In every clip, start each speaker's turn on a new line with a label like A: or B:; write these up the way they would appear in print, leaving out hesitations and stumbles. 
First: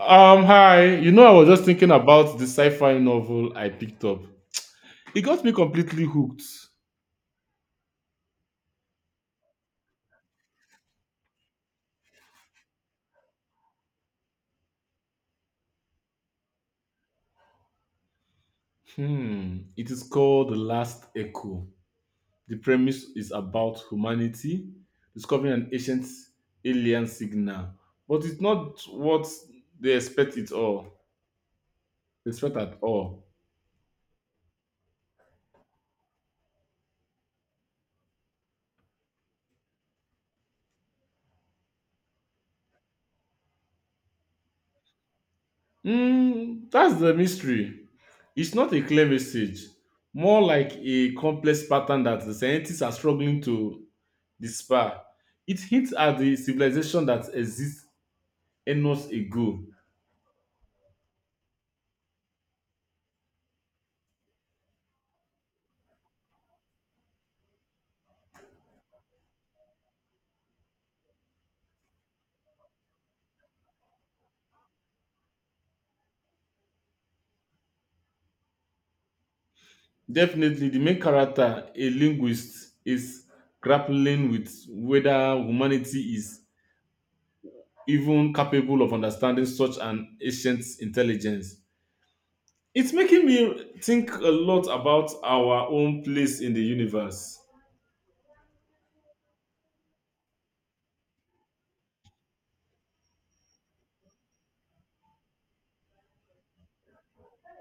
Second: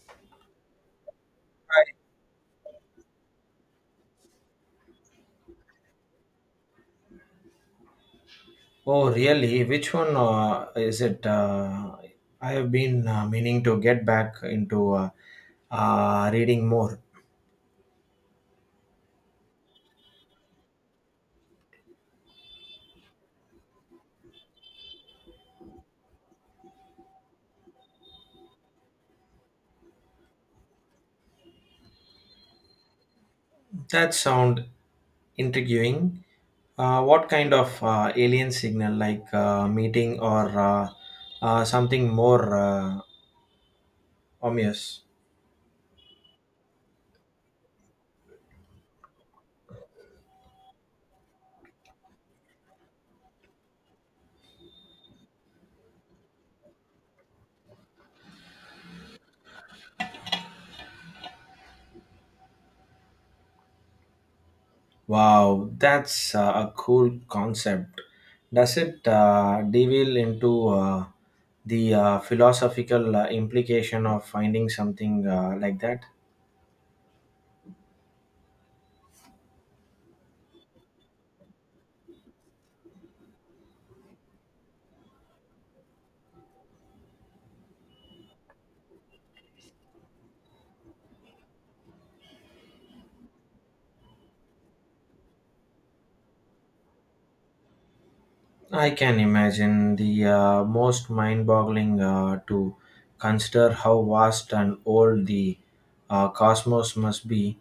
A: Hi. I was just thinking about the sci-fi novel I picked up. It got me completely hooked.
B: Oh, really? Which one is it? I have been meaning to get back into reading more.
A: Hmm. It is called The Last Echo. The premise is about humanity discovering an ancient alien signal, but it's not what they expect it all. They expect at all.
B: That sound intriguing. What kind of alien signal, like meeting or something more ominous?
A: Hmm. That's the mystery. It's not a clear message, more like a complex pattern that the scientists are struggling to despair. It hints at the civilization that exists eons ago.
B: Wow, that's a cool concept. Does it deviate into the philosophical implication of finding something like that?
A: Definitely, the main character, a linguist, is grappling with whether humanity is even capable of understanding such an ancient intelligence. It's making me think a lot about our own place in the universe.
B: I can imagine the most mind boggling to consider how vast and old the cosmos must be.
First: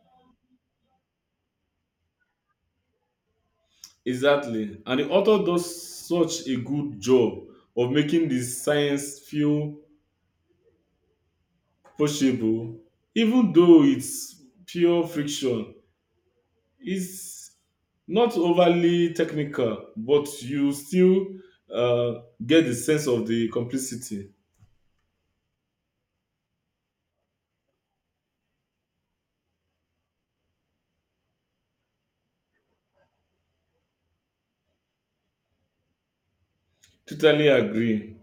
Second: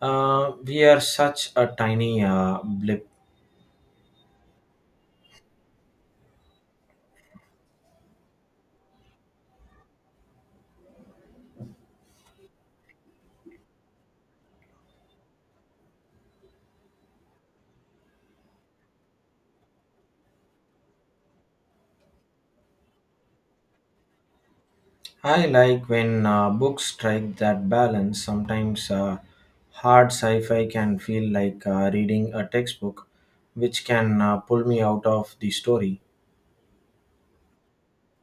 B: We are such a tiny blip.
A: Exactly. And the author does such a good job of making the science feel possible, even though it's pure friction. It's not overly technical, but you still get the sense of the complicity.
B: I like when books strike that balance. Sometimes hard sci fi can feel like reading a textbook, which can pull me out of the story.
A: Totally agree.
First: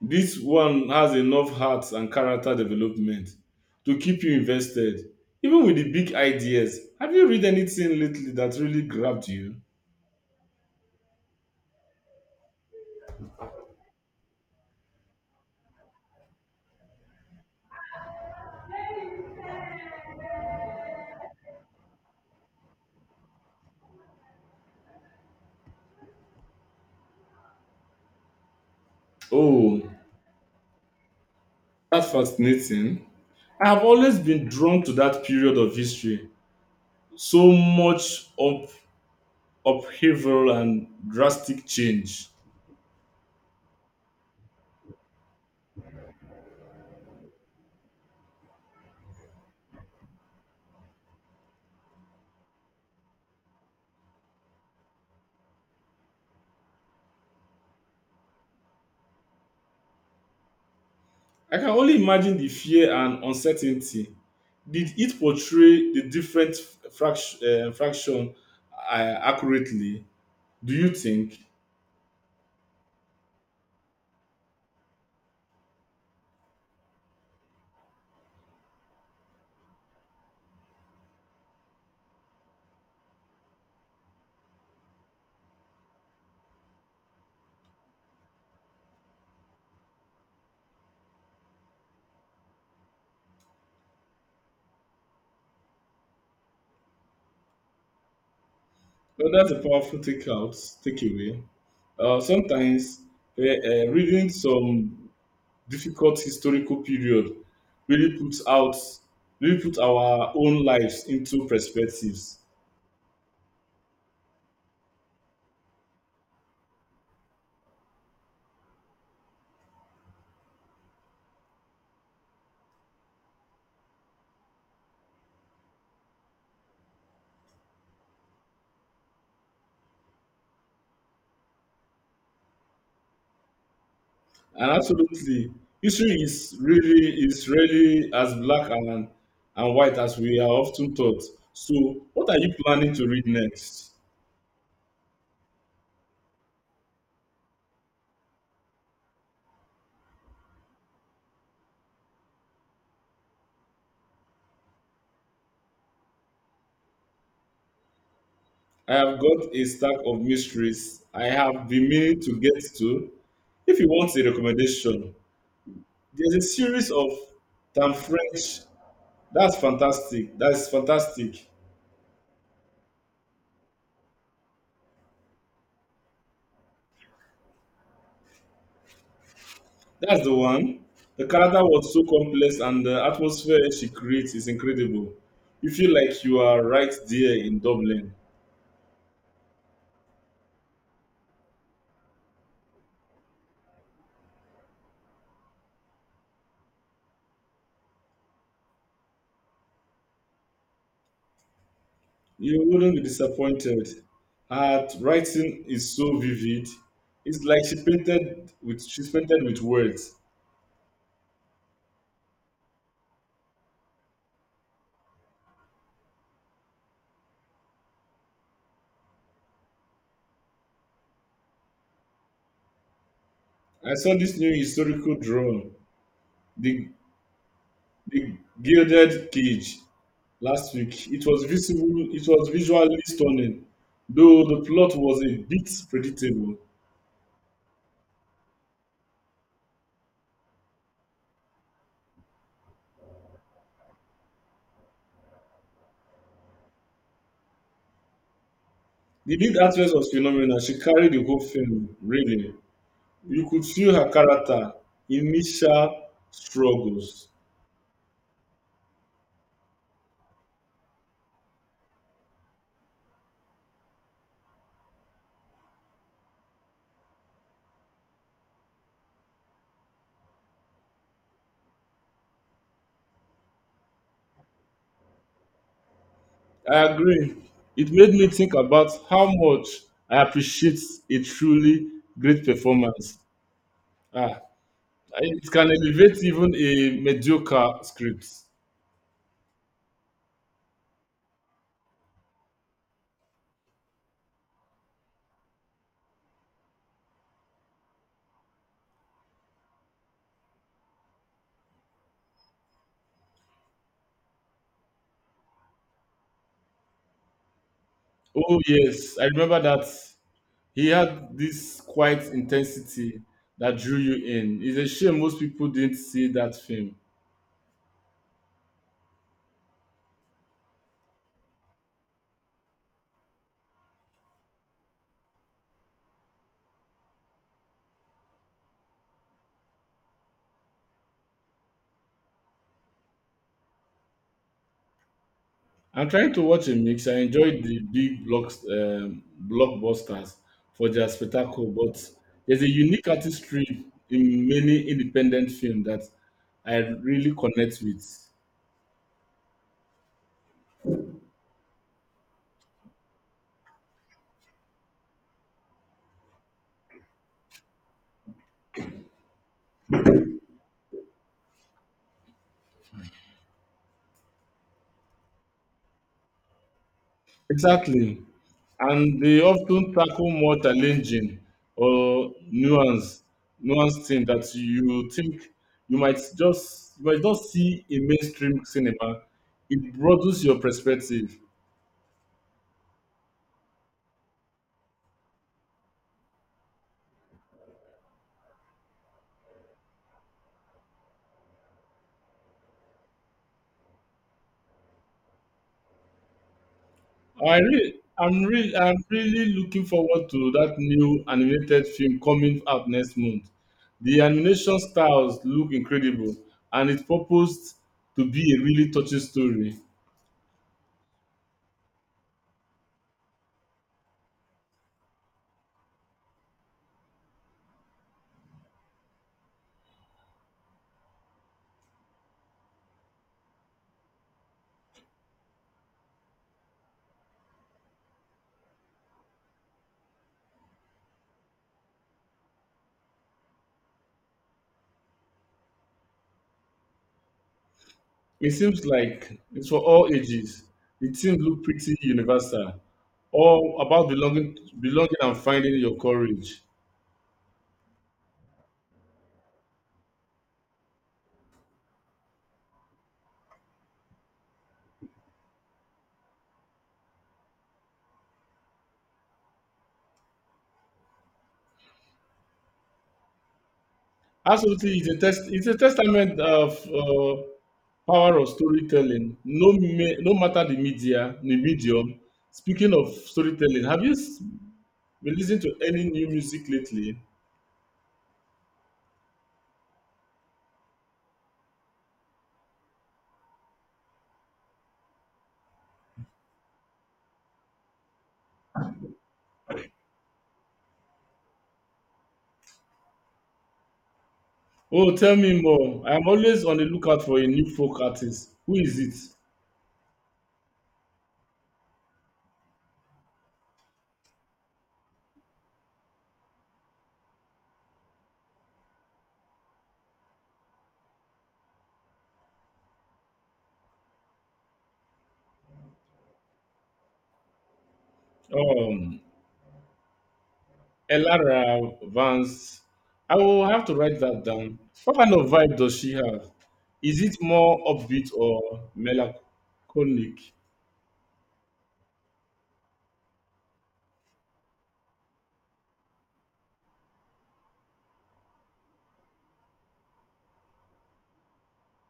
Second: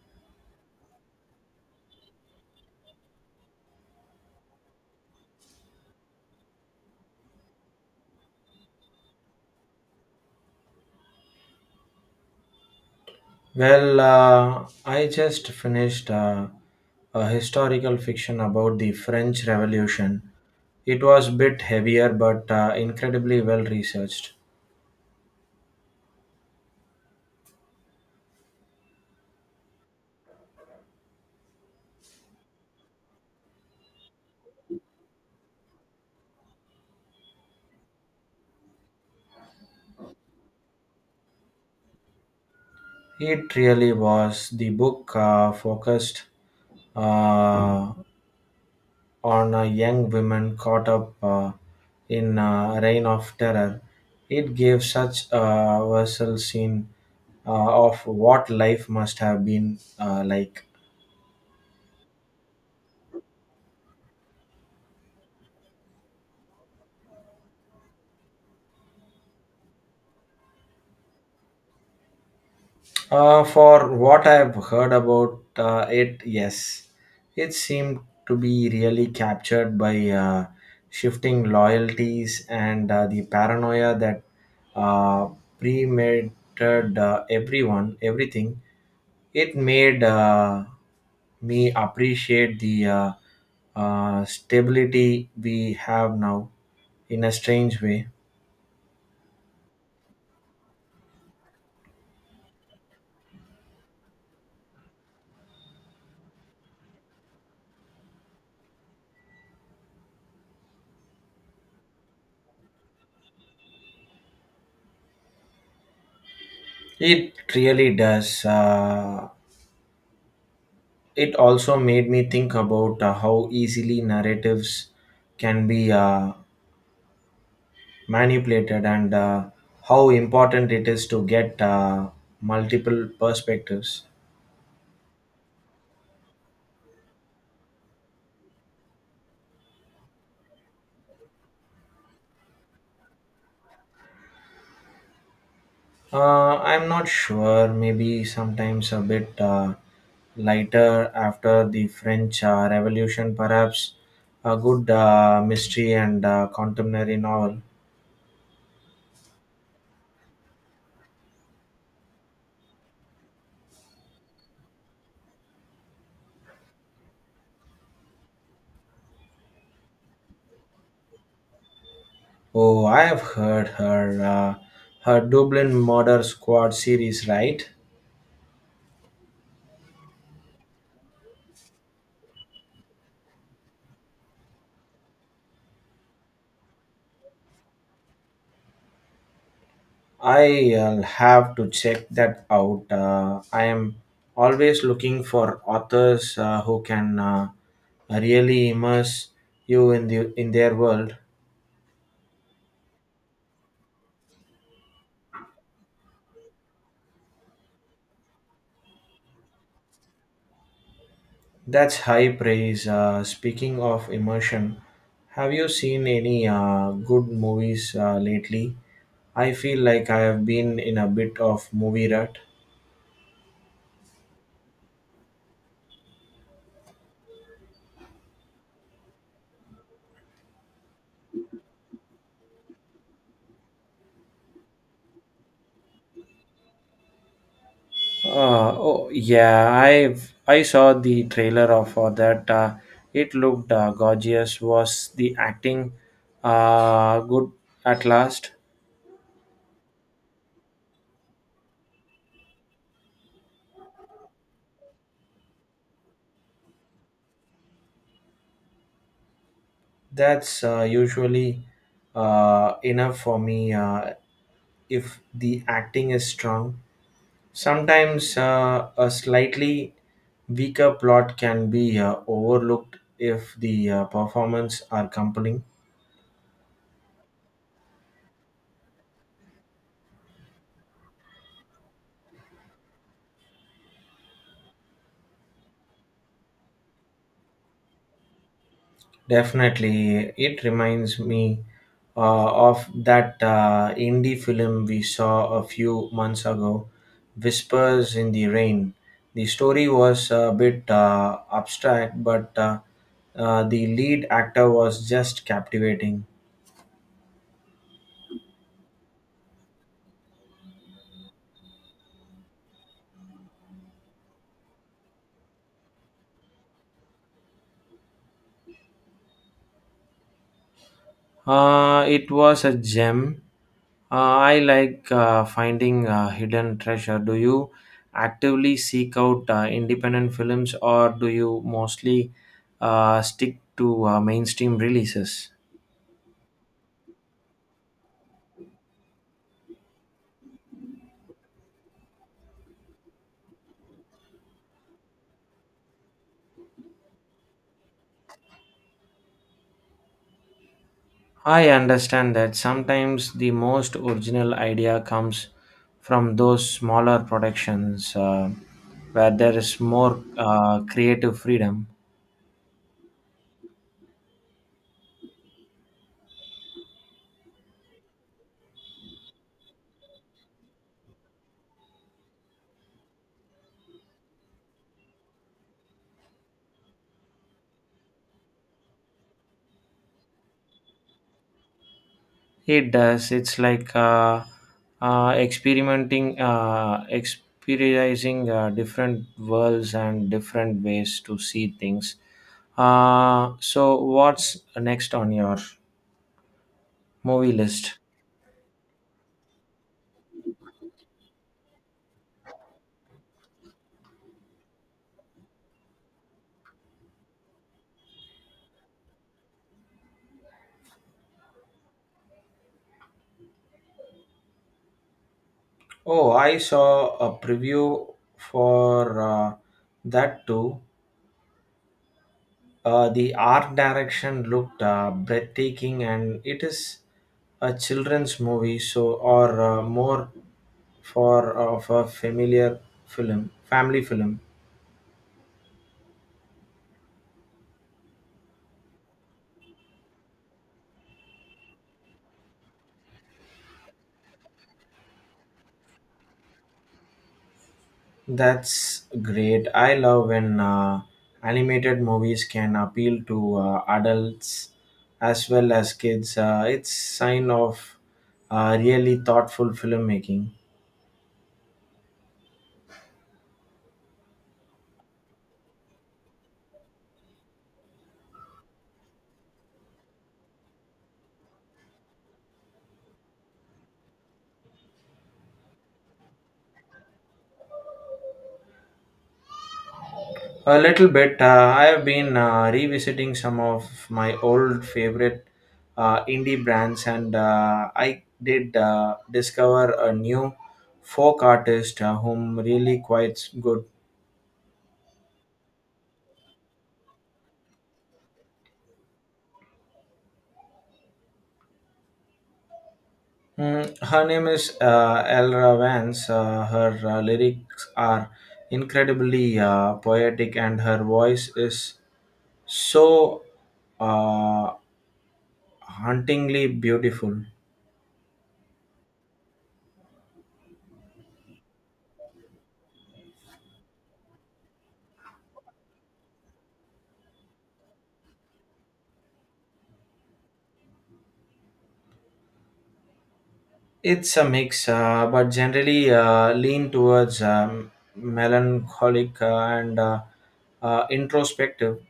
A: This one has enough heart and character development to keep you invested, even with the big ideas. Have you read anything lately that really grabbed you?
B: Well, I just finished a historical fiction about the French Revolution. It was a bit heavier but incredibly well researched.
A: Oh, that's fascinating. I have always been drawn to that period of history. So much upheaval and drastic change.
B: It really was. The book focused uh, on a young woman caught up in a reign of terror. It gave such a visceral scene of what life must have been like.
A: I can only imagine the fear and uncertainty. Did it portray the different fraction, fraction uh, accurately? Do you think?
B: For what I've heard about it, yes, it seemed to be really captured by shifting loyalties and the paranoia that uh, premeditated everyone, everything. It made me appreciate the stability we have now in a strange way.
A: Well, that's a powerful takeaway. Sometimes reading some difficult historical period really puts out, really put our own lives into perspectives.
B: It really does. It also made me think about how easily narratives can be manipulated and how important it is to get multiple perspectives.
A: And absolutely, history is really as black and white as we are often taught. So, what are you planning to read next?
B: I'm not sure, maybe sometimes a bit lighter after the French Revolution, perhaps a good mystery and contemporary novel.
A: I have got a stack of mysteries I have been meaning to get to. If you want a recommendation, there's a series of Tam French. That's fantastic.
B: Oh, I have heard her, uh, her Dublin Murder Squad series, right?
A: That's the one. The character was so complex, and the atmosphere she creates is incredible. You feel like you are right there in Dublin.
B: I'll have to check that out. I am always looking for authors who can really immerse you in the in their world.
A: You wouldn't be disappointed. Her writing is so vivid. It's like she's painted with words.
B: That's high praise. Speaking of immersion, have you seen any good movies lately? I feel like I have been in a bit of movie rut.
A: I saw this new historical drawing, the the gilded cage, last week. It was visible. It was visually stunning, though the plot was a bit predictable.
B: Oh yeah, I saw the trailer of for that. It looked gorgeous. Was the acting good at last?
A: The lead actress was phenomenal. She carried the whole film. Really, you could feel her character initial struggles.
B: That's usually enough for me. If the acting is strong, sometimes a slightly weaker plot can be overlooked if the performance are compelling.
A: I agree. It made me think about how much I appreciate a truly great performance. Ah, it can elevate even a mediocre script.
B: Definitely, it reminds me of that indie film we saw a few months ago, Whispers in the Rain. The story was a bit abstract, but the lead actor was just captivating.
A: Oh, yes, I remember that he had this quiet intensity that drew you in. It's a shame most people didn't see that film.
B: It was a gem. I like finding hidden treasure. Do you actively seek out independent films or do you mostly stick to mainstream releases?
A: I'm trying to watch a mix. I enjoyed the blockbusters for their spectacle, but there's a unique artistry in many independent films that I really connect with.
B: I understand that sometimes the most original idea comes from those smaller productions where there is more creative freedom.
A: Exactly. And they often tackle more challenging or nuanced thing that you think you might just you might not see in mainstream cinema. It broadens your perspective.
B: It does. It's like experimenting, experiencing different worlds and different ways to see things. So, what's next on your movie list?
A: I'm really looking forward to that new animated film coming out next month. The animation styles look incredible, and it's proposed to be a really touching story.
B: Oh, I saw a preview for that too. The art direction looked breathtaking, and it is a children's movie, so or more for of a familiar film, family film.
A: It seems like it's for all ages. The themes look pretty universal, all about belonging and finding your courage.
B: That's great. I love when animated movies can appeal to adults as well as kids. It's sign of really thoughtful filmmaking.
A: Absolutely, It's a testament of power of storytelling. No matter the media, the medium. Speaking of storytelling, been listening to any new music lately?
B: A little bit. I have been revisiting some of my old favorite indie brands, and I did discover a new folk artist whom really quite good.
A: Oh, tell me more. I'm always on the lookout for a new folk artist. Who is it?
B: Her name is Elra Vance. Her lyrics are incredibly poetic, and her voice is so uh, hauntingly beautiful.
A: Um, Elara Vance. I will have to write that down. What kind of vibe does she have? Is it more upbeat or melancholic?
B: It's a mix, but generally lean towards melancholic and introspective.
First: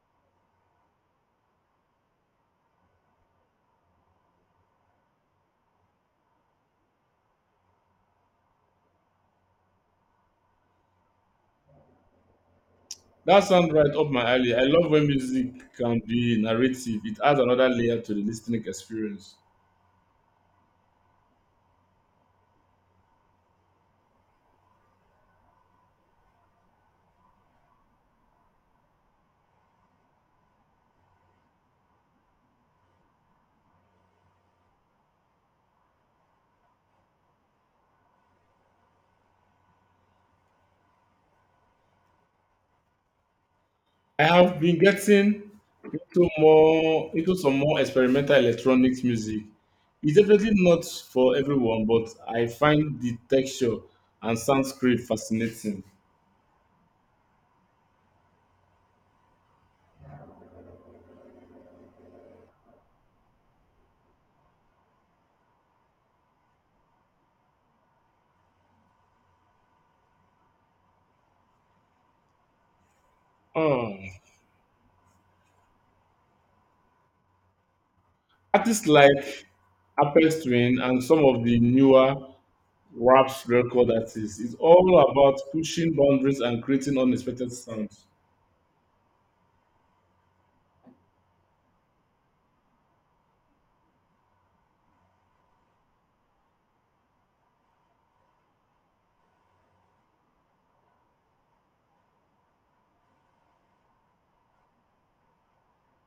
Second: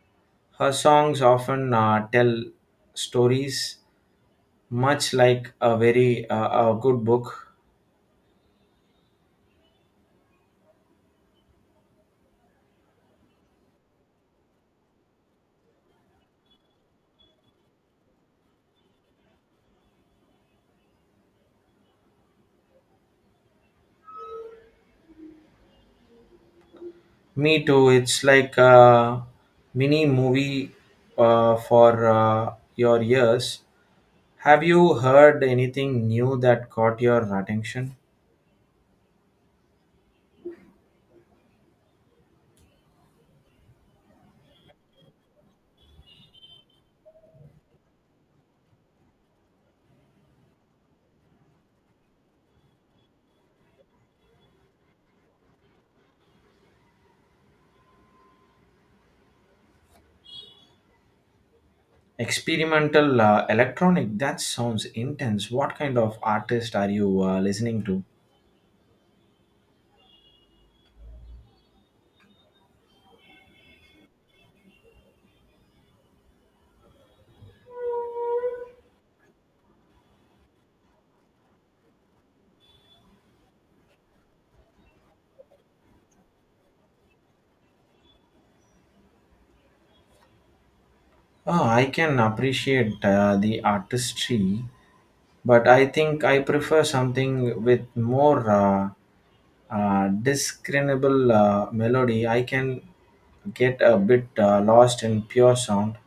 B: Her songs often tell stories, much like a good book.
A: That sounds right up my alley. I love when music can be narrative. It adds another layer to the listening experience.
B: Me too. It's like a mini movie for your ears. Have you heard anything new that caught your attention?
A: I have been getting into some more experimental electronics music. It's definitely not for everyone, but I find the texture and sound script fascinating.
B: Experimental electronic, that sounds intense. What kind of artist are you listening to?
A: Um, artists like Apex Twin and some of the newer rap record artists. It's all about pushing boundaries and creating unexpected sounds.
B: Oh, I can appreciate the artistry, but I think I prefer something with more discernible melody. I can get a bit lost in pure sound.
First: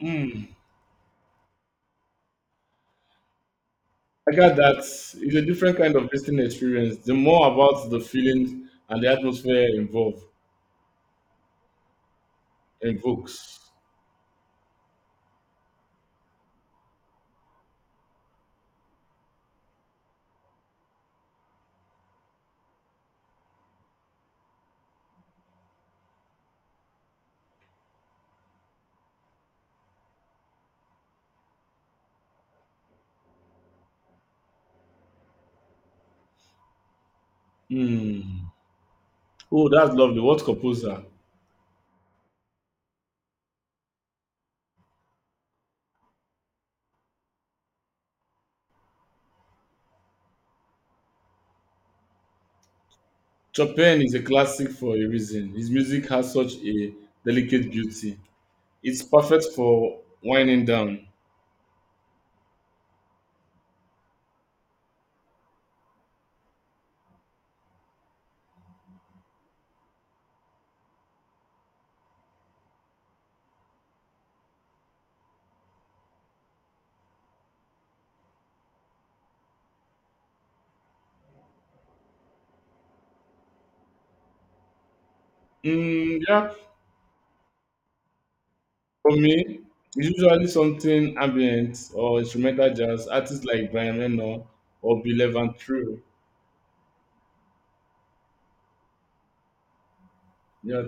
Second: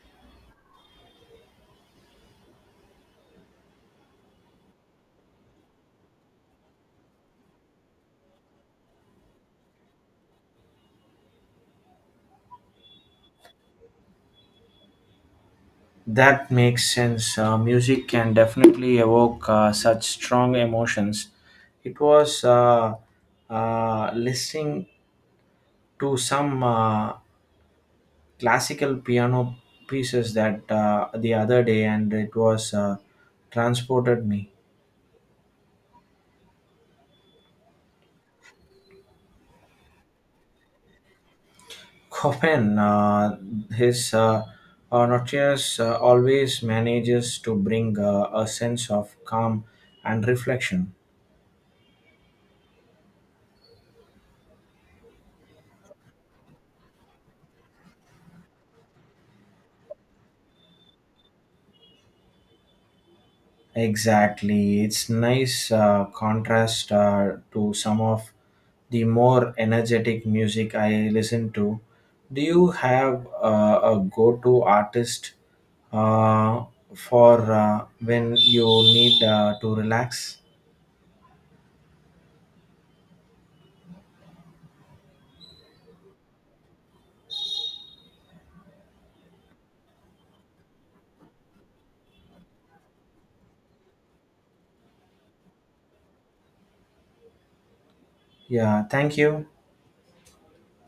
A: Hmm. I got that. It's a different kind of listening experience. The more about the feelings and the atmosphere involved invokes.
B: That makes sense. Music can definitely evoke such strong emotions. It was listening to some classical piano pieces that the other day and it was transported me.
A: Hmm. Oh, that's lovely. What composer?
B: Chopin, his Nocturnes, always manages to bring a sense of calm and reflection.
A: Chopin is a classic for a reason. His music has such a delicate beauty. It's perfect for winding down.
B: Exactly. It's nice contrast to some of the more energetic music I listen to. Do you have a go to artist uh, for when you need to relax?
A: Mm, yeah, for me, it's usually something ambient or instrumental jazz. Artists like Brian Eno or Bill Evans True.
B: Yeah, thank you.
A: Yeah,